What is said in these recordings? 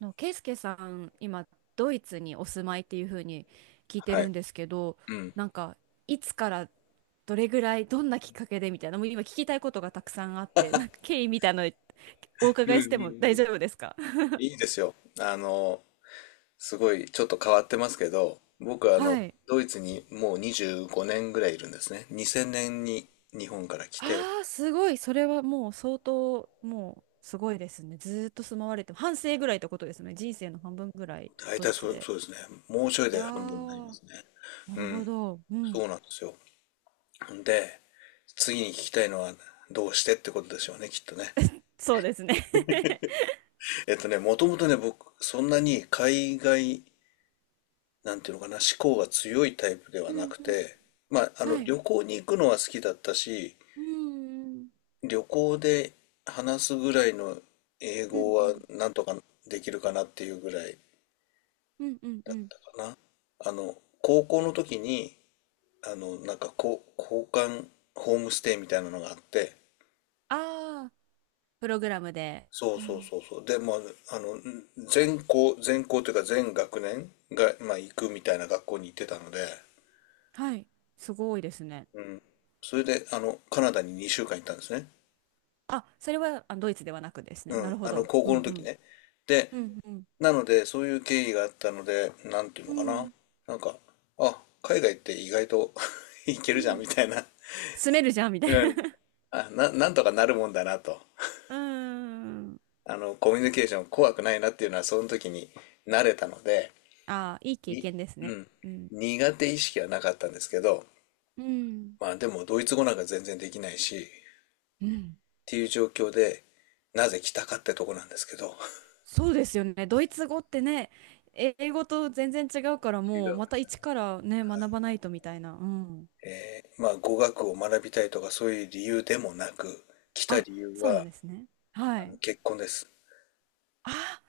の、ケイスケさん、今、ドイツにお住まいっていうふうに聞いてはるい。んですけど、うん。なんか、いつからどれぐらい、どんなきっかけでみたいな、もう今聞きたいことがたくさんあって、なんか経緯みたいなのおう伺んういしてんも大う丈ん。夫ですか？いいですよ。あの、すごいちょっと変わってますけど、僕ははい。ドイツにもう25年ぐらいいるんですね。2000年に日本から来て、ああ、すごい。それはもう相当、もうすごいですね。ずーっと住まわれて、半生ぐらいってことですね。人生の半分ぐらい、大ド体イそツう、で。そうですね。もうちょいいやで半分になりまー、すね。なうるほん。ど。うん。そうなんですよ。で、次に聞きたいのはどうしてってことでしょうね、きっとね。そうですね。 もともとね、僕、そんなに海外なんていうのかな、思考が強いタイプで はうんなくうん。て、まあ、はい。旅行に行くのは好きだったし、うんうん旅行で話すぐらいの英うん語うはんなんとかできるかなっていうぐらいうんうんうだっん。たかな。あの、高校の時に、なんかこう、交換ホームステイみたいなのがあって、ああー、プログラムで。そううそうん。そうそう。で、まあ、あの、全校、全校というか全学年が、まあ、行くみたいな学校に行ってたので、はい。すごいですね。うん。それで、カナダに2週間行ったんですね。あ、それはあドイツではなくですね。うなん、るほど。高う校んのう時ん。ね。で、うんうん。なので、そういう経緯があったので、なんていううのかな。んなんか、あ、海外って意外と いけうるじゃん、ん。みたいな。住めるじゃん、みたいうな。ん。あ、なんとかなるもんだなと。うーん。コミュニケーション怖くないなっていうのは、その時に慣れたので、ああ、いい経に、験ですうね。ん。うん。苦手意識はなかったんですけど、うん。まあでも、ドイツ語なんか全然できないし、っうん。ていう状況で、なぜ来たかってとこなんですけど。そうですよね。ドイツ語ってね、英語と全然違うから、違もううんまでたすね。一からね、学ばないとみたいな。うん。まあ、語学を学びたいとかそういう理由でもなく、来たあ、理由そうなんは、ですね。はい。結婚です。あ、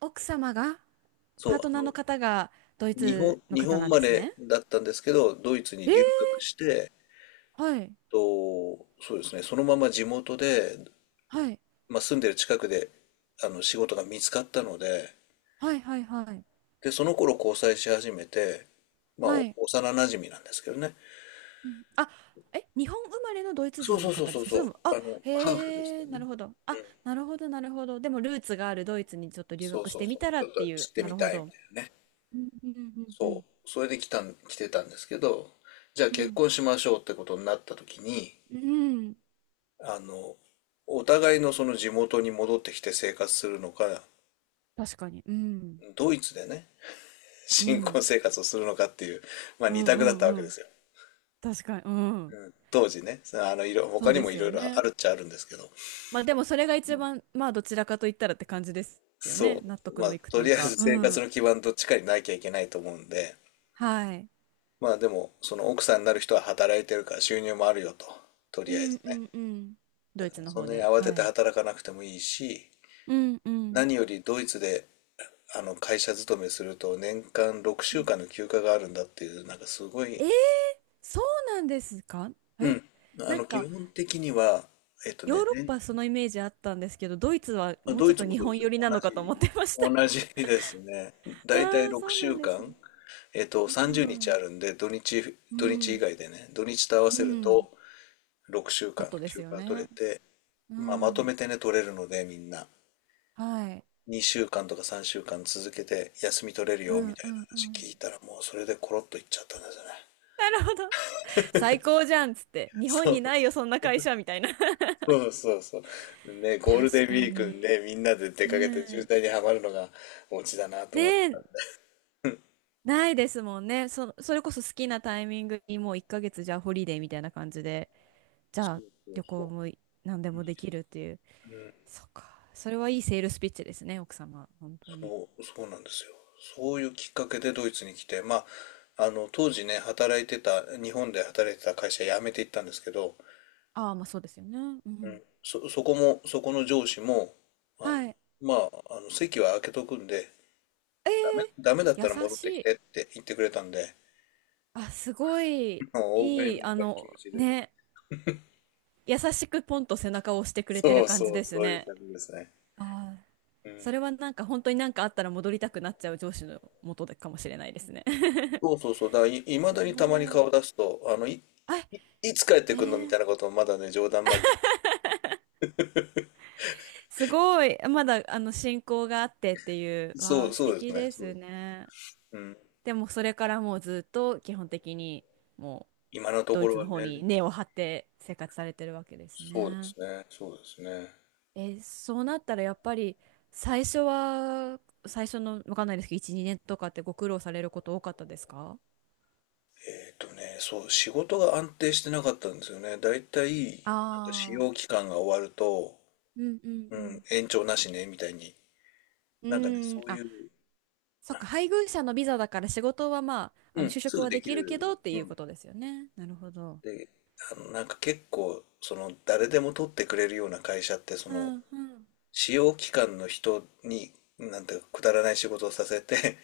奥様が。そパう、ートナーの方がドイツの日方本生なんでますれね。だったんですけど、ドイツにえ留ー、学して、はい。そうですね、そのまま地元で、はい。まあ、住んでる近くで、仕事が見つかったので、はいはいはい。で、その頃交際し始めて、まあ、はおい。幼馴染なんですけどね。うん、あ、え、日本生まれのドイツそう人そのうそう方でそすうか？そそれう、とも、あ、ハーフですへよえ、なね。るほど。うあ、ん、なるほど、なるほど。でも、ルーツがあるドイツにちょっと留そう学しそうてそみう、たらちょっってとい知う、ってなみるほたいみど。たいなね。うんうんうんうんそう、それで来てたんですけど、じゃあう結ん。婚しましょうってことになった時に、うん。あの、お互いのその地元に戻ってきて生活するのか、確かに。うん。ドイツでね、う新婚ん。生活をするのかっていう、まあう二んう択だっんたわけうでん。すよ。確かに。うん。うん、当時ね、そ他うにでもいすろよいろあね。るっちゃあるんですけど、まあでもそれが一番、まあどちらかと言ったらって感じですよね。そ納う、得まあのいくとといりうあえか。ずう生活ん。の基盤どっちかになきゃいけないと思うんで、はい。まあでも、その奥さんになる人は働いてるから収入もあるよと、とりうあえんずうね。んうん。ドだイかツらのそん方なにで。慌てはてい。働かなくてもいいし、うんうん何よりドイツで会社勤めすると年間6う週ん。間の休暇があるんだっていう、なんかすごえい、ー、そうなんですか？うえ、ん、なん基か本的には、えっとヨーね、ロッ年パそのイメージあったんですけど、ドイツはもうちドょイっツとも日そうで本す寄よ。りなのかと思ってました。同じですね。だいたいああ、そう6なん週ですね。間、う30日あん。るんで、う土日以ん。外でね、土日と合わうせるん。と6週もっ間とです休よ暇取れね。て、うまあ、まとん。めてね、取れるので、みんな。はい。2週間とか3週間続けて休み取れるうよんみたいうなんう話聞いん。たらもうそれでコロッといっちゃったんですよね。なるほど。最高じゃんっつって、日本そにうないよ、そんな会社みたいな。そうそうそう。ね、ゴールデ確ンウかィークにに。ね、みんなで出うかけて渋ん。滞にはまるのがオチだなとね思って。え、ないですもんね。そ、それこそ好きなタイミングにもう1ヶ月じゃあホリデーみたいな感じで、じそゃあうそう旅行そもい何でう。もできるっていう。うん、そっか。それはいいセールスピッチですね、奥様。本当に。そう、そうなんですよ。そういうきっかけでドイツに来て、まあ、当時ね、働いてた、日本で働いてた会社辞めていったんですけど、ああ、まあそうですよね。ううん、ん。そこも、そこの上司も、あの、はい。まあ、席は空けとくんで、えー、ダメだったら優戻っしてきい。てって言ってくれたんで、あ、すごい、もう大食いいい、なあ気持の、ちで。ね、優しくポンと背中を押してくれてそるう感じそう、ですそういうね。感じですね。あー、うそん。れはなんか本当になんかあったら戻りたくなっちゃう上司の元でかもしれないですね。そうそうそう。だからい ますだにたまにごい。顔出すと、あ、いつ帰っえてくんのみたー、いなことをまだね、冗談交じり。すごい。まだあの進行があってっていう、わそう、あ、素そうです敵ね。でそうすです。ね。うん。でもそれからもうずっと基本的にも今うのとドこイろツはの方にね、根を張って生活されてるわけですそうでね。すね。そうですね。え、そうなったらやっぱり最初は、最初のわかんないですけど、1、2年とかってご苦労されること多かったですか？そう、仕事が安定してなかったんですよね。だいたい、なんか使あ用期あ間が終わると、ー、うんうんううん、ん。延長なしね、みたいに。うなんかね、ーん、そういあ、う、そっか、配偶者のビザだから仕事はまあ、あうのん、就す職ぐはででききるける。どってういうこん。とですよね。なるほど。で、なんか結構、その、誰でも取ってくれるような会社って、そうの、んうん。使用期間の人に、なんていうか、くだらない仕事をさせて、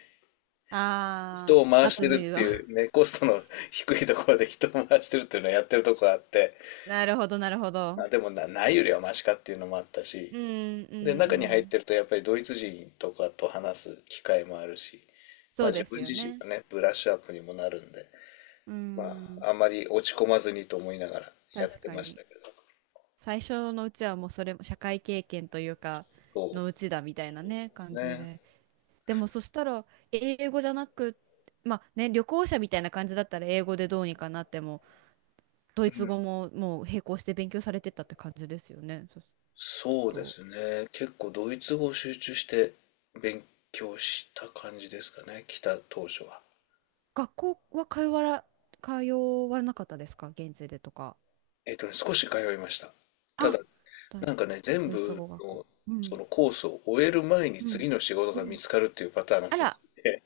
ああ、人を回雑して務るっ言うていわ。う、ね、コストの 低いところで人を回してるっていうのをやってるとこがあって、なるほど、なるほど。まあでもないよりはマシかっていうのもあったし、うんうで、んう中に入っん。てるとやっぱりドイツ人とかと話す機会もあるし、そまあう自です分よ自身ね。のね、ブラッシュアップにもなるんで、うまん、あ、あんまり落ち込まずにと思いながらや確ってかましに。たけど。最初のうちはもうそれも社会経験というか、そのうちだみたいなうでね、す感じで。ね。でもそしたら、英語じゃなく、まあね、旅行者みたいな感じだったら英語でどうにかなっても、ドイうツん語ももう並行して勉強されてたって感じですよね。そ、きっそうでと。すね。結構ドイツ語を集中して勉強した感じですかね。来た当初は。学校は通わら、通わなかったですか現地でとか。少し通いました。ただ、あ、ド、なんかね、全ドイツ部語学校。のうそん、のコースを終える前にう次ん、の仕事うが見ん。つかるっていうパターンがあ続ら、いて、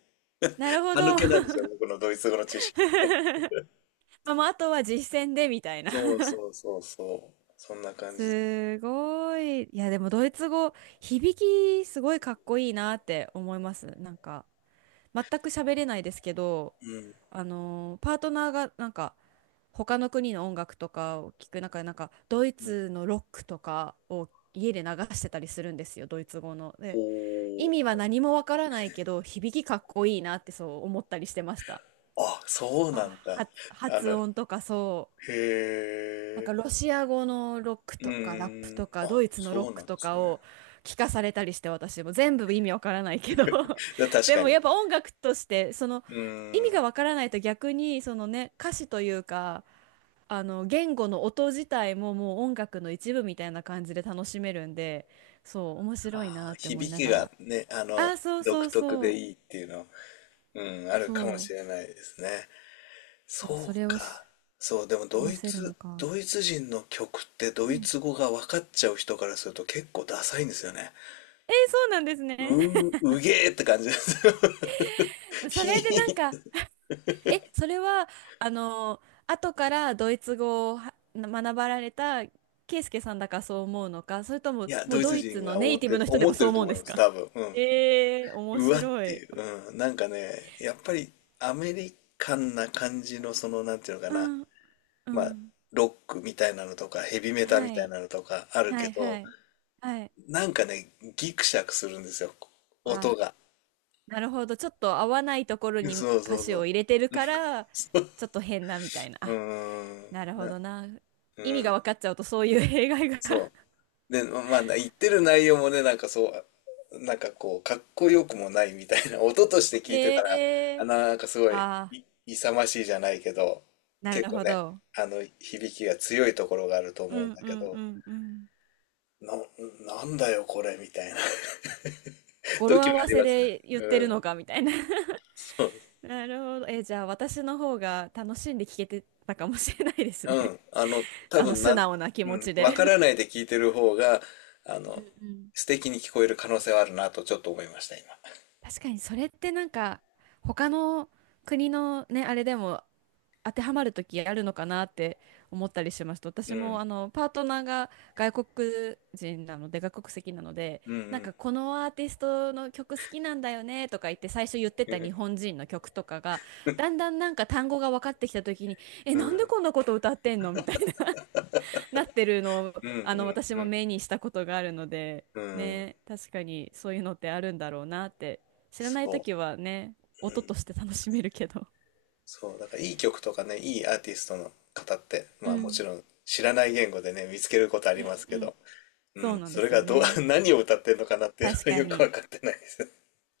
なるほ歯ど。抜けなんですよ、僕のドイツ語の知識。まあ、もうあとは実践でみたいな。 そうそうそうそう。そんな 感じ。すごい。いや、でもドイツ語、響きすごいかっこいいなって思います。全く喋れないですけど、うん。あのーパートナーがなんか他の国の音楽とかを聞く中でなんかドイうん。ツのロックとかを家で流してたりするんですよ、ドイツ語の。で、意ほ味はう。何もわからないけど響きかっこいいなってそう思ったりしてました。あ、そうあ、なんだ。はあ発の、音とかそう。へなんかえ、ロシア語のロックうとかラップーん、とかあ、ドイツのロッそうなクんでとすかね。を聞かされたりして私も全部意味わからないけど、 確でかもに。やっぱ音楽としてそのう意味ーん、がわからないと逆にそのね歌詞というか、あの言語の音自体ももう音楽の一部みたいな感じで楽しめるんで、そう面白いあなー、って思い響なきががら。ね、あー、そう独そう特そでういいっていうの、うん、あるそかもう。しれないですね。でもそそれうをしか。そう、でも話せるのか？ドイツ人の曲ってドうイん、ツ語が分かっちゃう人からすると結構ダサいんですよね。えー、そうなんですね。 うー、うげーって感じですよ。それでなんひか、ー。え、それは、あの、後からドイツ語をは学ばれたケイスケさんだからそう思うのか、それといも、や、もドうイドツイツ人のがネイティブの人で思っもてそうると思うん思でいすます、か？多分。うん。えー、面うわっ白てい。いう。うん。なんかね、やっぱりアメリカンな感じのその、なんていうのかうな。ん、うまあ、ん。ロックみたいなのとか、ヘビメタみはたいい、なのとかあるはけい、はど、い、はい。なんかね、ギクシャクするんですよ。音あ、が。なるほど。ちょっと合わないところそにう歌そう詞そう。を入れてるから、ちょっと変なみたいな。うあ、ーん。なるほどな。う意味がん。分かっちゃうとそういう 弊害が。 そう。で、まあ、言ってる内容もね、なんかそう、なんかこう、かっこよくもないみたいな、音として 聞いてたら、えあ、ー、なんかすごい、あ勇ましいじゃないけど、ー、な結る構ほね、ど。響きが強いところがあるとう思うんんだうけんうど、んうん。な、なんだよこれ、みたいな 語呂時合もあわりせますね。で言ってうるん。のかみたいな。 そう。なるほど。え、じゃあ私の方が楽しんで聞けてたかもしれないですうね。ん。多あの分な、素う直な気持ん、ちわかで。らないで聞いてる方が、あうの、んうん。素敵に聞こえる可能性はあるなとちょっと思いました、今。確かにそれってなんか他の国のね、あれでも当てはまる時あるのかなって思ったりしました。う私もん。あのパートナーが外国人なので外国籍なので、うんうなんん。かこのアーティストの曲好きなんだよねとか言って最初言ってうた日ん。本人の曲とかがだんだんなんか単語が分かってきた時に、えうなんでんこんなこと歌ってんのみたいな なってるのをうんうあの私もん目にしたことがあるので、うんうんね、確かにそういうのってあるんだろうなって。知らないそ時はね、う、音うん、として楽しめるけど。そうだからいい曲とかねいいアーティストの方ってうまあもちんろん知らない言語でね見つけることあうりんますけうん。ど、うそうん、なんでそれすよがどう ね。何を歌ってるのかなっていうの確はかよくに、分かってないです。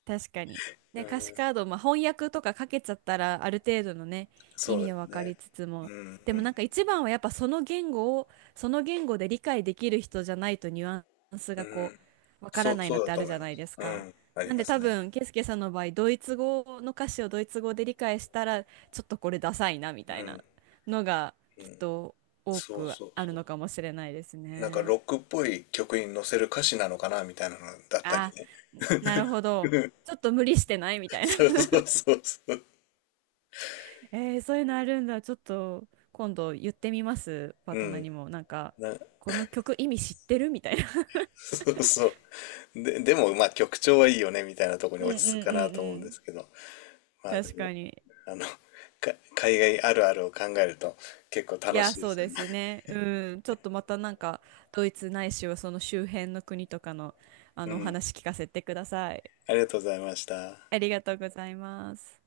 確かに。うね、ん、歌詞カード、まあ、翻訳とかかけちゃったら、ある程度のね、意そう味でをす分かね。りつつうも、んでうもんなんか一番はやっぱその言語を、その言語で理解できる人じゃないとニュアンスうがこん、う、分からそうないのそうっだてあとる思じいゃなまいす。ですうか。ん、ありなんまです多ね。分、ケイスケさんの場合、ドイツ語の歌詞をドイツ語で理解したら、ちょっとこれダサいな、みたういなん、のが、きっと多そうくそうあるそう。のかもしれないですなんかね。ロックっぽい曲に載せる歌詞なのかなみたいなのだったりあ、ね。なるほ ど。うんちょっと無理してないみたいな。 そうそう そうそう。えー、そういうのあるんだ。ちょっと今度言ってみます。パーうトナーん。にも。な、この曲意味知ってるみたいな。そうそう。でも、まあ、曲調はいいよね、みたいなとこ うろんにう落んち着くかうなんと思ううんでん。すけど、まあ、で確も、かに。あの、海外あるあるを考えると結構い楽や、しいでそうすよでね。すね。うん。ちょっとまたなんか、ドイツないしはその周辺の国とかの、あうの、おん。話聞かせてください。ありがとうございました。ありがとうございます。